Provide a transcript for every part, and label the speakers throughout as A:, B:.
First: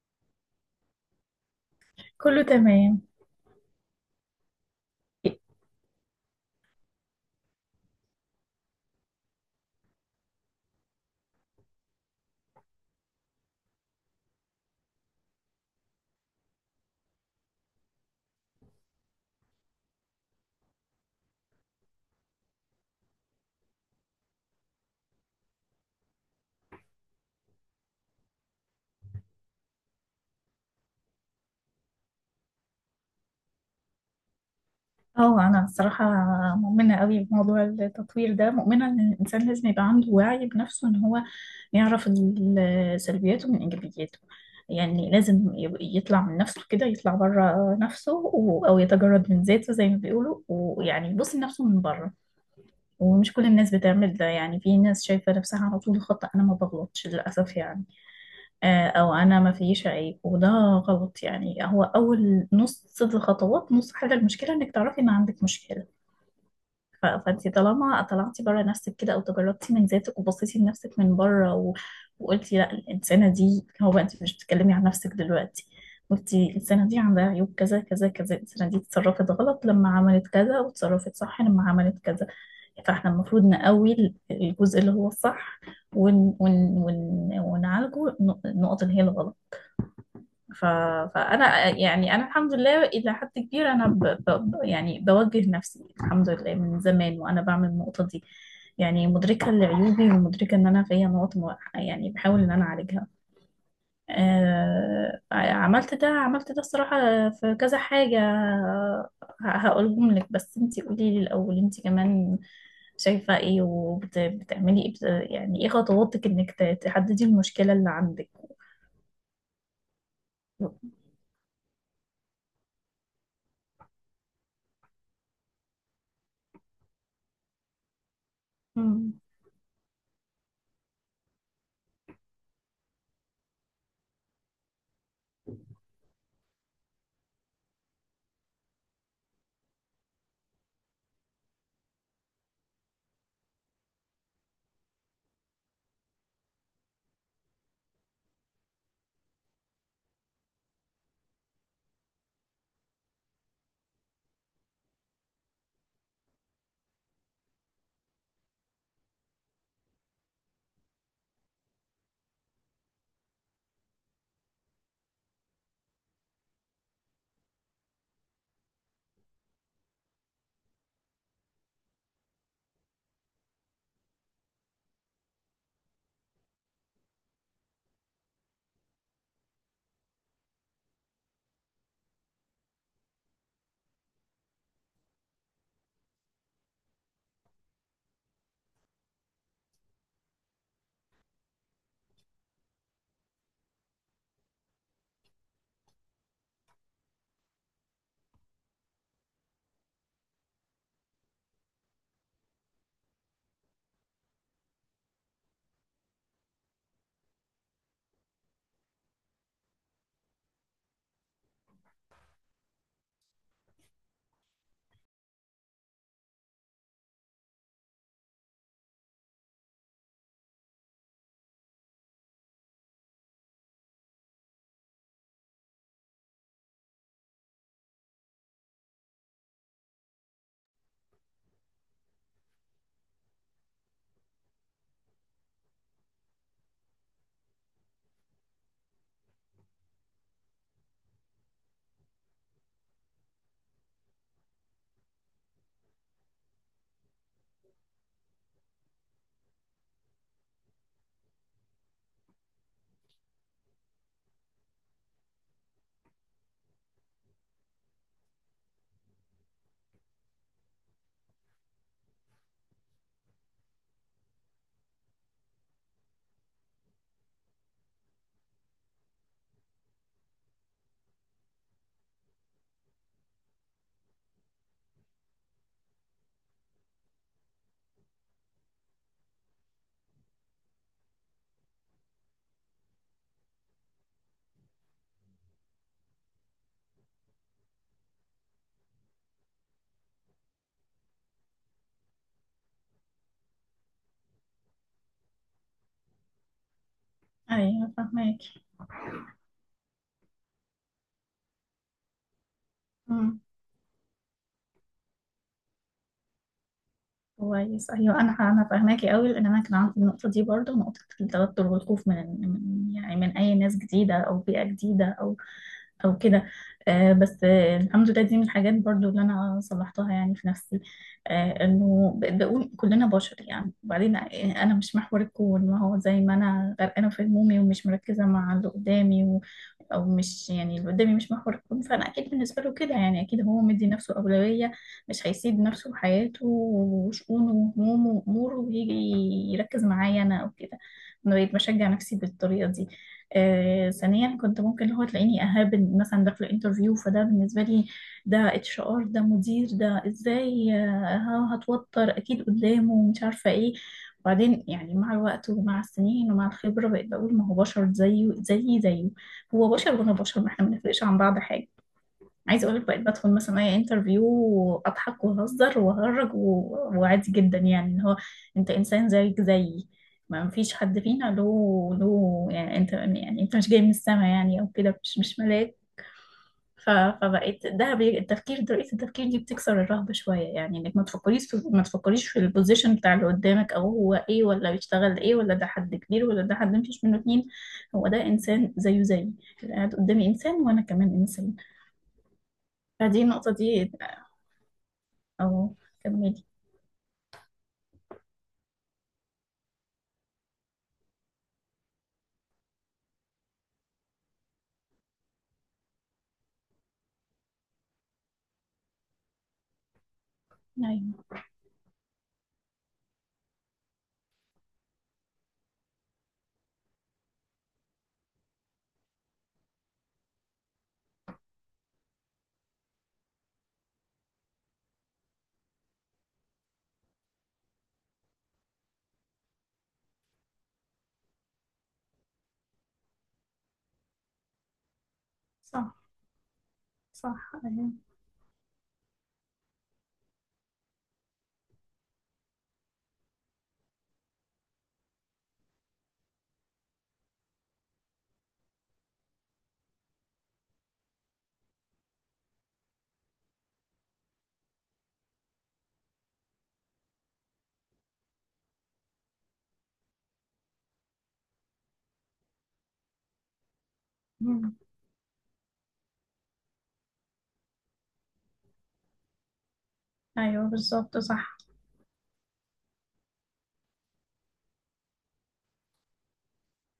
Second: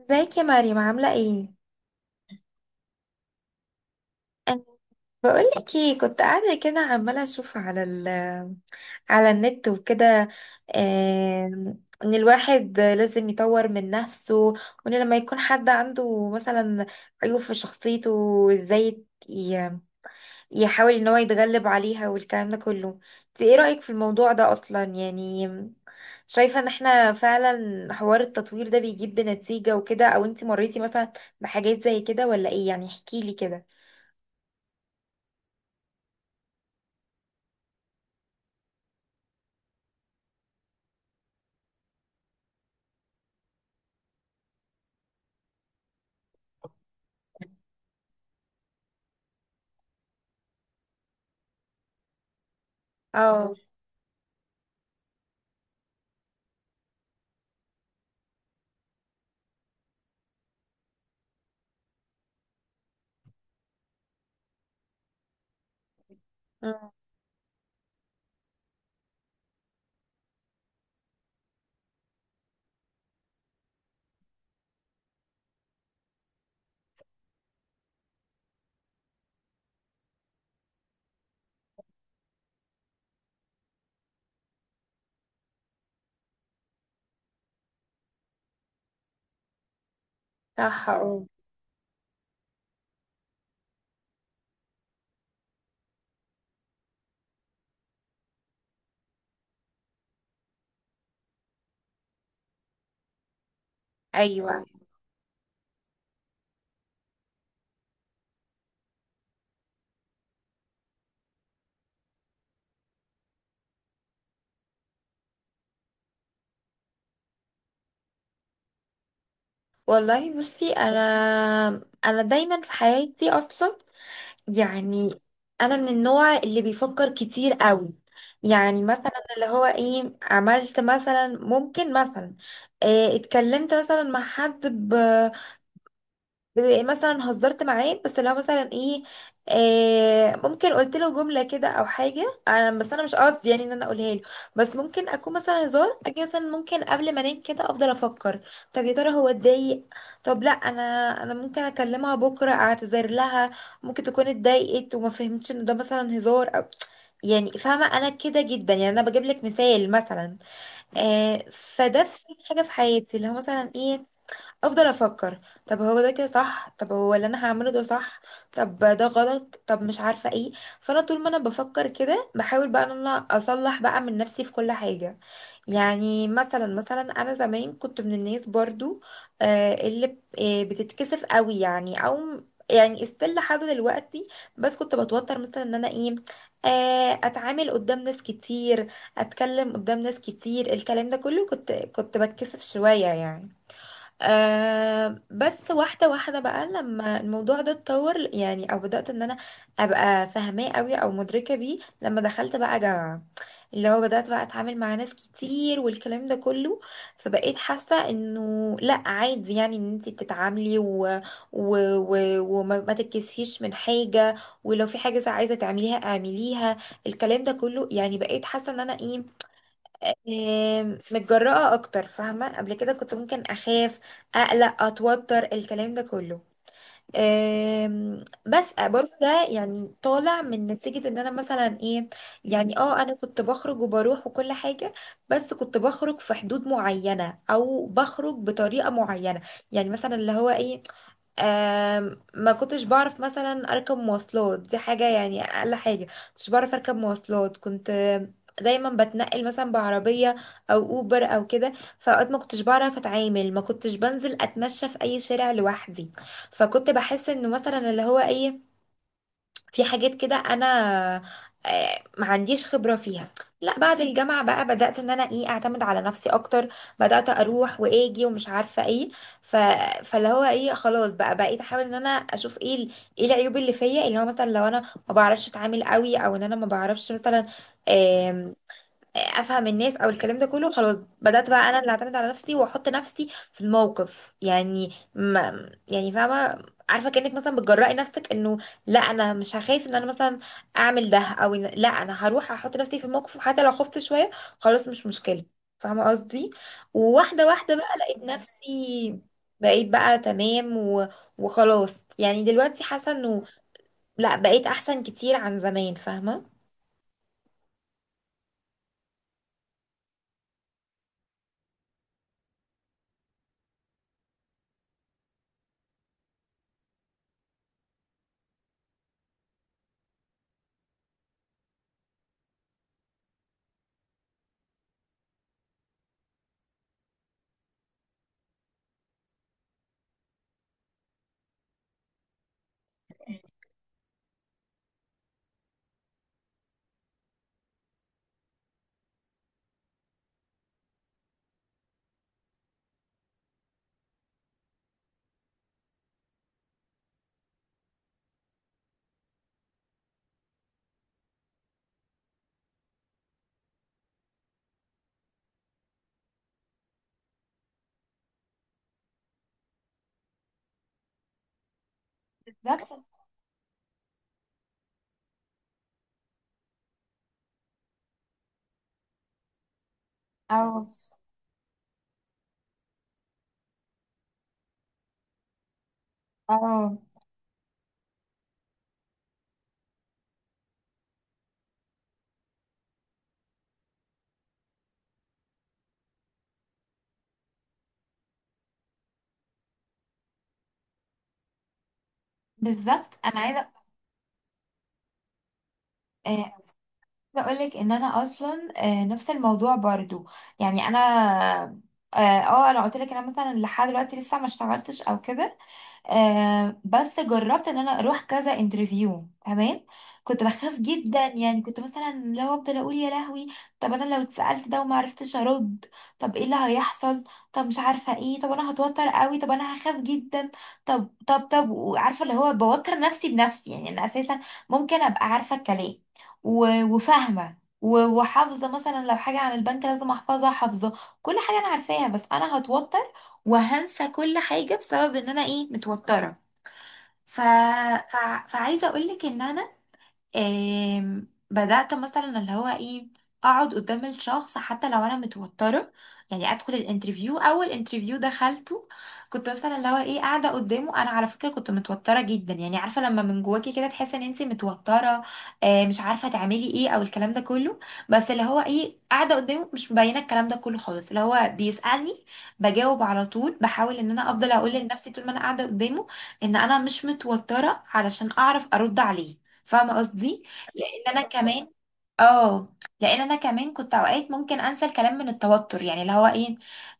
A: ازيك يا مريم، عاملة ايه؟
B: كله تمام.
A: أنا بقولك ايه، كنت قاعدة كده عمالة اشوف على النت وكده. ان الواحد لازم يطور من نفسه، وان لما يكون حد عنده مثلا عيوب في شخصيته، ازاي يحاول ان هو يتغلب عليها والكلام ده كله. انت ايه رأيك في الموضوع ده اصلا؟ يعني شايفة ان احنا فعلا حوار التطوير ده بيجيب بنتيجة وكده، او انت مريتي مثلا بحاجات زي كده ولا ايه؟ يعني احكي لي كده.
B: اه انا الصراحه مؤمنه قوي بموضوع التطوير ده، مؤمنه ان الانسان لازم يبقى عنده وعي بنفسه، ان هو يعرف سلبياته من ايجابياته. يعني لازم يطلع من نفسه كده، يطلع بره نفسه او يتجرد من ذاته زي ما بيقولوا، ويعني يبص لنفسه من بره. ومش كل
A: اه.
B: الناس بتعمل ده، يعني في ناس شايفه نفسها على طول خطأ، انا ما بغلطش للاسف يعني. او انا ما فيش عيب، وده غلط. يعني هو اول نص الخطوات، نص حل المشكله انك تعرفي ان عندك مشكله.
A: أمم،
B: فانت طالما طلعتي بره نفسك كده، او تجردتي من ذاتك وبصيتي لنفسك من بره وقلتي لا الانسانه دي، هو بقى انت مش بتتكلمي عن نفسك دلوقتي، قلتي الانسانه دي عندها عيوب كذا كذا كذا، الانسانه دي اتصرفت غلط لما عملت كذا، وتصرفت صح لما عملت كذا. فاحنا المفروض نقوي الجزء اللي هو الصح، ون... ون... ونعالجه النقط اللي هي الغلط. ف...
A: صح، اه.
B: فانا يعني انا الحمد لله الى حد كبير انا يعني بوجه نفسي الحمد لله، من زمان وانا بعمل النقطه دي. يعني مدركه لعيوبي، ومدركه ان انا فيا نقط يعني بحاول ان انا اعالجها.
A: ايوه.
B: عملت ده، عملت ده الصراحه في كذا حاجه. هقولهم لك، بس انتي قولي لي الاول، انتي كمان شايفه ايه وبتعملي ايه يعني ايه خطواتك انك تحددي المشكله اللي عندك؟
A: والله بصي، انا دايما في حياتي اصلا، يعني انا من النوع اللي بيفكر كتير قوي. يعني مثلا
B: مم.
A: اللي هو ايه، عملت مثلا، ممكن مثلا اتكلمت مثلا مع حد، بيبقى إيه مثلا هزرت معاه، بس لو مثلا ايه ممكن قلت له جمله كده او حاجه. بس انا مش قصدي يعني ان انا اقولها له، بس ممكن اكون مثلا هزار. اجي مثلا ممكن قبل ما انام كده افضل افكر، طب يا ترى هو اتضايق؟ طب لا، انا ممكن اكلمها بكره اعتذر لها، ممكن تكون اتضايقت وما فهمتش ان ده مثلا هزار، أو يعني فاهمه انا كده جدا. يعني انا بجيب لك مثال مثلا. فده في حاجه في حياتي اللي هو مثلا ايه، افضل افكر طب هو ده كده صح؟ طب هو اللي انا هعمله ده صح؟ طب ده غلط؟ طب مش عارفه ايه. فانا طول ما انا بفكر كده بحاول بقى ان انا اصلح بقى من نفسي في كل حاجه. يعني مثلا انا زمان كنت من الناس برضو اللي بتتكسف قوي يعني، او يعني استيل لحد دلوقتي، بس كنت بتوتر مثلا ان انا ايه اتعامل قدام ناس كتير، اتكلم قدام ناس كتير، الكلام ده كله كنت بتكسف شويه يعني. بس واحدة واحدة بقى لما الموضوع ده اتطور، يعني او بدأت ان انا ابقى فاهماه قوي او مدركة بيه لما دخلت بقى جامعة، اللي هو بدأت بقى اتعامل مع ناس كتير والكلام ده كله. فبقيت حاسة انه لا عادي، يعني ان انتي بتتعاملي و... وما ما تتكسفيش من حاجة، ولو في حاجة عايزة تعمليها اعمليها، الكلام ده كله. يعني بقيت حاسة ان انا ايه، متجرأة أكتر، فاهمة؟ قبل كده كنت ممكن أخاف، أقلق، أتوتر، الكلام ده كله. بس برضه ده يعني طالع من نتيجة إن أنا مثلا إيه. يعني أنا كنت بخرج وبروح وكل حاجة، بس كنت بخرج في حدود معينة أو بخرج بطريقة معينة. يعني مثلا اللي هو إيه ما كنتش بعرف مثلا اركب مواصلات، دي حاجة يعني، اقل حاجة كنتش بعرف اركب مواصلات. كنت دايما بتنقل مثلا بعربية او اوبر او كده، فاوقات ما كنتش بعرف اتعامل، ما كنتش بنزل اتمشى في اي شارع لوحدي. فكنت بحس انه مثلا اللي هو ايه، في حاجات كده انا ما عنديش خبرة فيها. لا، بعد الجامعة بقى بدأت ان انا ايه اعتمد على نفسي اكتر، بدأت اروح واجي ومش عارفة ايه. ف... فاللي هو ايه خلاص بقى، بقيت احاول ان انا اشوف ايه ايه العيوب اللي فيا، اللي هو مثلا لو انا ما بعرفش اتعامل قوي، او ان انا ما بعرفش مثلا افهم الناس او الكلام ده كله. خلاص بدات بقى انا اللي اعتمد على نفسي واحط نفسي في الموقف، يعني ما يعني فاهمه، عارفه كانك مثلا بتجرأي نفسك انه لا، انا مش هخاف ان انا مثلا اعمل ده، او إن لا، انا هروح احط نفسي في الموقف وحتى لو خفت شويه، خلاص مش مشكله. فاهمه قصدي؟ وواحده واحده
B: ايوه
A: بقى لقيت
B: فاهمك.
A: نفسي، بقيت بقى تمام، وخلاص يعني دلوقتي حاسه
B: مم.
A: انه لا، بقيت احسن كتير عن زمان، فاهمه؟
B: كويس. ايوه انا فاهماكي قوي، لان انا كان عندي النقطه دي برضو، نقطه التوتر والخوف من يعني من اي ناس جديده او بيئه جديده او او كده. بس الحمد لله دي من الحاجات برضو اللي انا صلحتها يعني في نفسي. انه بقيت بقول كلنا بشر يعني، وبعدين انا مش محور الكون، ما هو زي ما انا غرقانه في همومي ومش مركزه مع اللي قدامي او مش يعني اللي قدامي مش محور الكون، فانا اكيد بالنسبه له كده يعني، اكيد هو مدي نفسه اولويه، مش هيسيب نفسه وحياته وشؤونه وهمومه واموره ويجي يركز معايا انا او كده. انا بقيت بشجع نفسي بالطريقه دي. ثانيا كنت ممكن اللي هو تلاقيني اهابل، مثلا داخله انترفيو فده بالنسبه لي، ده اتش ار، ده مدير، ده ازاي، هتوتر اكيد قدامه ومش عارفه ايه. وبعدين يعني مع الوقت ومع السنين ومع الخبره بقيت بقول ما هو بشر زيه زيي زيه، هو بشر وانا بشر، ما احنا ما بنفرقش عن بعض حاجه. عايزه اقول لك،
A: بالظبط،
B: بقيت بدخل مثلا اي انترفيو واضحك وأهزر وأهرج وعادي جدا، يعني ان هو انت انسان زيك زيي، ما فيش
A: اه
B: حد فينا له يعني انت، يعني انت مش جاي من السما يعني او كده، مش مش ملاك.
A: اه،
B: فبقيت ده التفكير، طريقه التفكير دي بتكسر الرهبه شويه، يعني انك ما ما تفكريش في البوزيشن بتاع اللي قدامك، او هو ايه، ولا بيشتغل ايه، ولا ده حد كبير، ولا ده حد مفيش منه اتنين. هو ده انسان زيه زيي، اللي قاعد قدامي انسان وانا كمان انسان.
A: بالظبط،
B: فدي
A: انا
B: النقطة
A: عايزه
B: دي. أهو، كملي.
A: عايزه اقول لك ان انا اصلا نفس الموضوع برضو. يعني انا اه آه، انا قلت لك، انا مثلا لحد دلوقتي لسه ما اشتغلتش او كده، بس جربت ان انا اروح كذا انترفيو، تمام؟ كنت بخاف جدا
B: أيوه،
A: يعني، كنت مثلا لو افضل اقول يا لهوي، طب انا لو اتسالت ده وما عرفتش ارد، طب ايه اللي هيحصل، طب مش عارفه ايه، طب انا هتوتر قوي، طب انا هخاف جدا. طب وعارفه اللي هو بوتر نفسي بنفسي، يعني انا اساسا ممكن ابقى عارفه الكلام وفاهمه وحافظه، مثلا لو حاجه عن البنك لازم احفظها حافظه، كل حاجه انا عارفاها، بس انا هتوتر وهنسى كل حاجة بسبب ان انا ايه
B: صح
A: متوترة. ف...
B: صح. أيوه.
A: ف... فعايزة اقولك ان انا بدأت مثلا اللي هو ايه اقعد قدام الشخص حتى لو انا متوترة. يعني ادخل الانترفيو، اول انترفيو دخلته كنت مثلا اللي هو ايه قاعدة قدامه، انا على فكرة كنت متوترة جدا، يعني عارفة لما من جواكي كده تحسي ان انتي متوترة، مش عارفة تعملي ايه او الكلام ده كله، بس اللي هو ايه قاعدة قدامه مش مبينة الكلام ده كله خالص. اللي هو بيسألني بجاوب على طول، بحاول ان انا افضل اقول
B: مم.
A: لنفسي طول ما انا قاعدة قدامه ان انا مش متوترة علشان اعرف ارد عليه، فاهمه قصدي؟
B: أيوه
A: لان
B: بالظبط
A: انا
B: صح.
A: كمان اه لان انا كمان كنت اوقات ممكن انسى الكلام من التوتر، يعني اللي هو ايه،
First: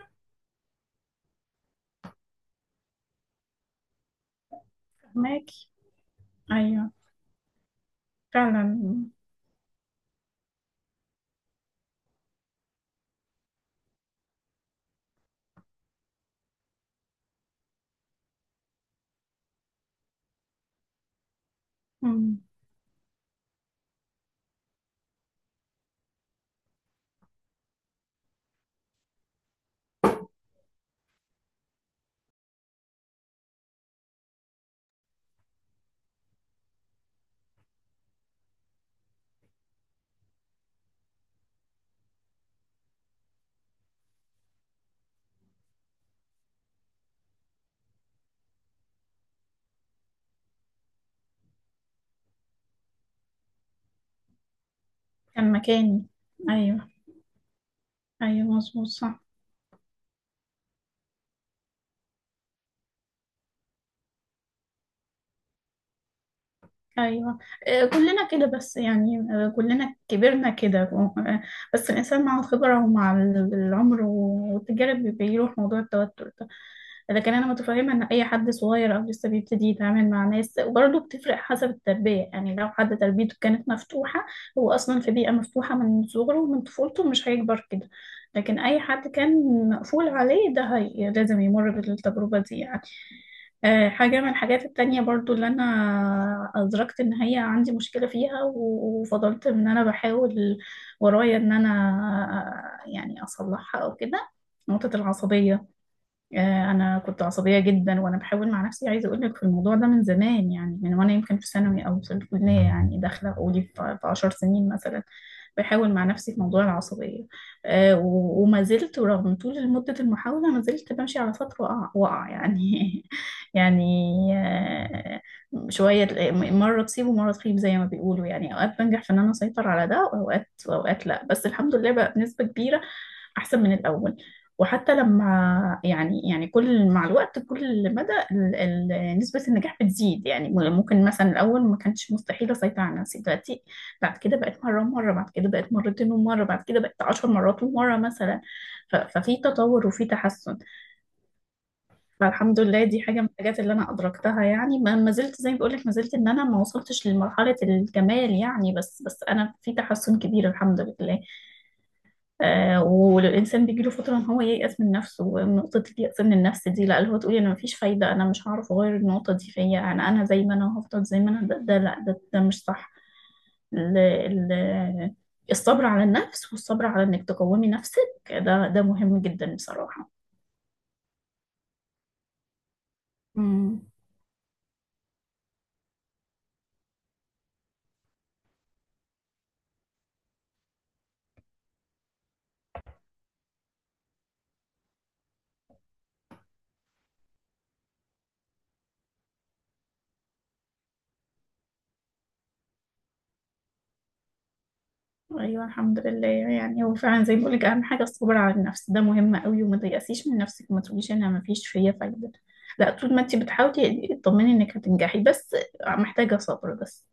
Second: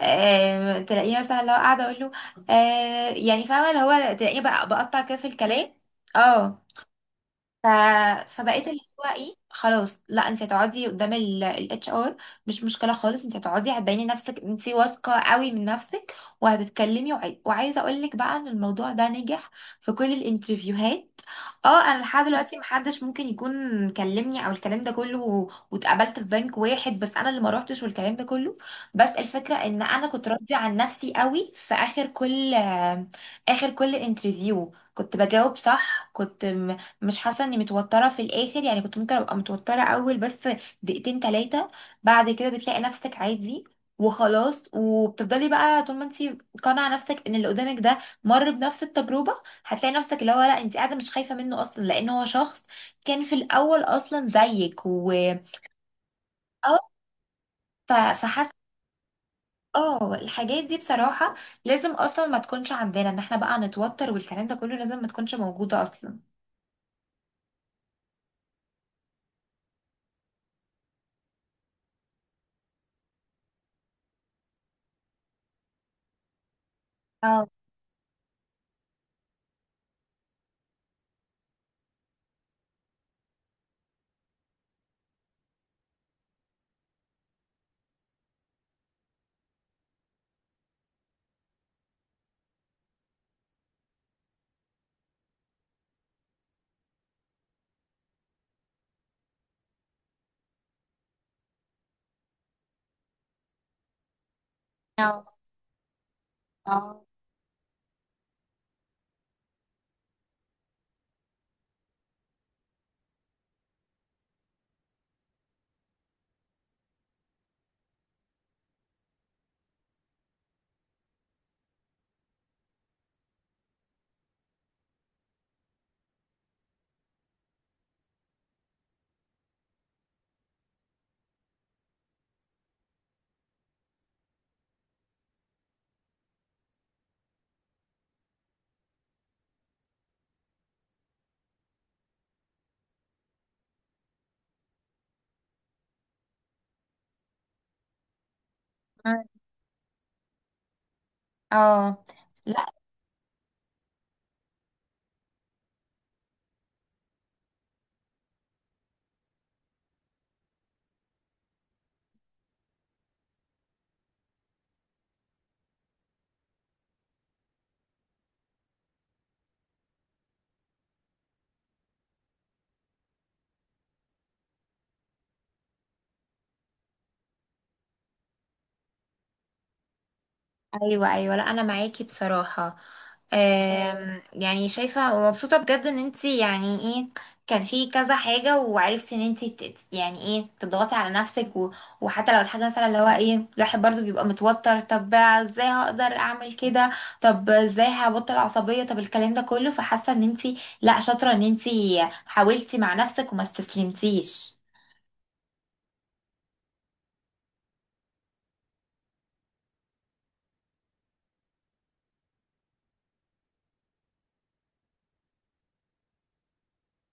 A: تلاقيه مثلا اللي هو قاعده اقول له، يعني فاهمه اللي هو تلاقيه بقى بقطع كده في
B: فهماكي.
A: الكلام. اه.
B: أيوه
A: ف... فبقيت
B: فعلا.
A: اللي هو ايه، خلاص لا، انت هتقعدي قدام الاتش ار، مش مشكله خالص، انت هتقعدي هتبيني نفسك انت واثقه قوي من نفسك وهتتكلمي. وعايزه اقول لك بقى ان الموضوع ده نجح في كل الانترفيوهات. اه، انا لحد
B: مم.
A: دلوقتي محدش ممكن يكون كلمني او الكلام ده كله، واتقابلت في بنك واحد بس انا اللي ما روحتش والكلام ده كله. بس الفكره ان انا كنت راضيه عن نفسي قوي، في اخر كل انترفيو كنت بجاوب صح، كنت مش حاسه اني متوتره في الاخر، يعني كنت ممكن ابقى متوتره اول بس دقيقتين تلاتة، بعد كده بتلاقي نفسك عادي وخلاص. وبتفضلي بقى طول ما انت قانعه نفسك ان اللي قدامك ده مر بنفس التجربه، هتلاقي نفسك اللي هو لا، انت قاعده مش خايفه منه اصلا لان هو شخص كان في الاول اصلا زيك
B: كان مكاني.
A: اه.
B: أيوه.
A: ف-
B: أيوه
A: فحاسه.
B: مظبوط صح.
A: اه، الحاجات دي بصراحه لازم اصلا ما تكونش عندنا، ان احنا بقى نتوتر والكلام ده كله، لازم ما تكونش موجوده اصلا.
B: ايوه. كلنا كده بس يعني، كلنا كبرنا كده، بس الانسان مع الخبره ومع العمر والتجارب بيروح موضوع التوتر ده. لكن انا
A: اه
B: متفهمه ان اي حد صغير او لسه بيبتدي يتعامل مع ناس، وبرضه بتفرق حسب التربيه، يعني لو حد تربيته كانت مفتوحه، هو اصلا في بيئه مفتوحه من صغره ومن طفولته، مش هيكبر كده. لكن اي حد كان مقفول عليه ده، هي لازم يمر بالتجربه دي يعني. حاجة من الحاجات التانية برضو اللي أنا أدركت إن هي عندي مشكلة فيها، وفضلت إن أنا بحاول ورايا إن أنا يعني أصلحها أو كده: نقطة
A: اه
B: العصبية. انا
A: اه
B: كنت عصبيه جدا، وانا بحاول مع نفسي، عايزه اقول لك في الموضوع ده من زمان، يعني من وانا يمكن في ثانوي او في الكليه، يعني داخله قولي في 10 سنين مثلا بحاول مع نفسي في موضوع العصبيه. وما زلت رغم طول مده المحاوله ما زلت بمشي على فتره وقع يعني يعني. آه، شويه مره تصيب ومره تخيب زي ما بيقولوا، يعني اوقات بنجح في ان انا اسيطر على ده، واوقات لا، بس الحمد لله بقى بنسبه كبيره احسن من الاول. وحتى لما يعني، يعني كل مع الوقت كل مدى نسبة النجاح بتزيد يعني، ممكن مثلا الأول ما كانش مستحيل أسيطر على نفسي دلوقتي، بعد كده بقت مرة ومرة، بعد كده بقت مرتين ومرة، بعد كده بقت عشر مرات ومرة مثلا. ففي تطور وفي تحسن.
A: اه،
B: فالحمد لله دي حاجة من الحاجات اللي أنا أدركتها، يعني ما زلت زي ما بقول لك، ما زلت إن أنا ما وصلتش لمرحلة الكمال يعني، بس بس أنا في تحسن كبير الحمد لله. آه، والإنسان بيجيله فترة إن هو ييأس من نفسه، ونقطة اليأس من النفس دي لا، اللي هو تقولي أنا مفيش فايدة، أنا مش هعرف أغير النقطة دي فيا، أنا زي ما أنا هفضل زي ما أنا، ده لا، ده مش صح. ال ال الصبر على النفس، والصبر على إنك تقومي نفسك، ده ده مهم جدا بصراحة.
A: ايوه ايوه، لا انا معاكي بصراحه.
B: مم.
A: اه، يعني شايفه ومبسوطه بجد ان انتي يعني ايه، كان في كذا حاجه وعرفتي ان انتي يعني ايه تضغطي على نفسك، وحتى لو الحاجه مثلا اللي هو ايه الواحد برضو بيبقى متوتر، طب ازاي هقدر اعمل كده، طب ازاي هبطل العصبيه، طب الكلام ده كله. فحاسه ان انتي لا، شاطره ان انتي حاولتي مع نفسك وما استسلمتيش.
B: أيوة الحمد لله، يعني هو فعلا زي ما بقولك، أهم حاجة الصبر على النفس، ده مهم قوي، وما تيأسيش من نفسك، وما تقوليش أنا مفيش فيا فايدة. لا، طول ما أنت بتحاولي اطمني إنك هتنجحي، بس محتاجة صبر بس.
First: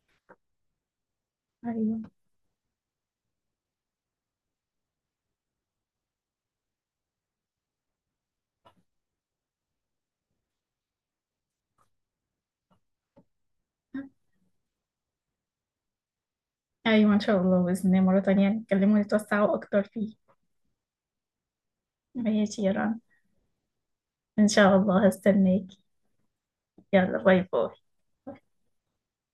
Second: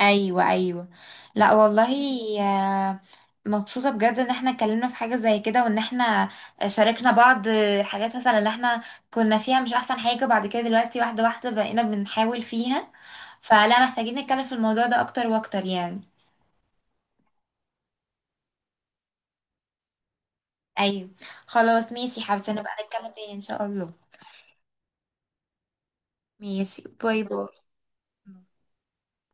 A: ايوه ايوه، لا والله،
B: ايوه.
A: آه، مبسوطه بجد ان احنا اتكلمنا في حاجه زي كده، وان احنا شاركنا بعض حاجات مثلا اللي احنا كنا فيها، مش احسن حاجه، بعد كده دلوقتي واحده واحده بقينا بنحاول فيها، فلا محتاجين نتكلم في الموضوع ده اكتر واكتر يعني.
B: ايوه ان شاء الله، باذن الله مره تانية نتكلموا ونتوسعوا اكتر فيه.
A: ايوه. خلاص، ماشي، حابه
B: ماشي
A: نبقى
B: يا رنا،
A: نتكلم تاني ان شاء الله.
B: ان شاء الله هستناكي.
A: ماشي.
B: يلا
A: باي
B: باي
A: باي.
B: باي.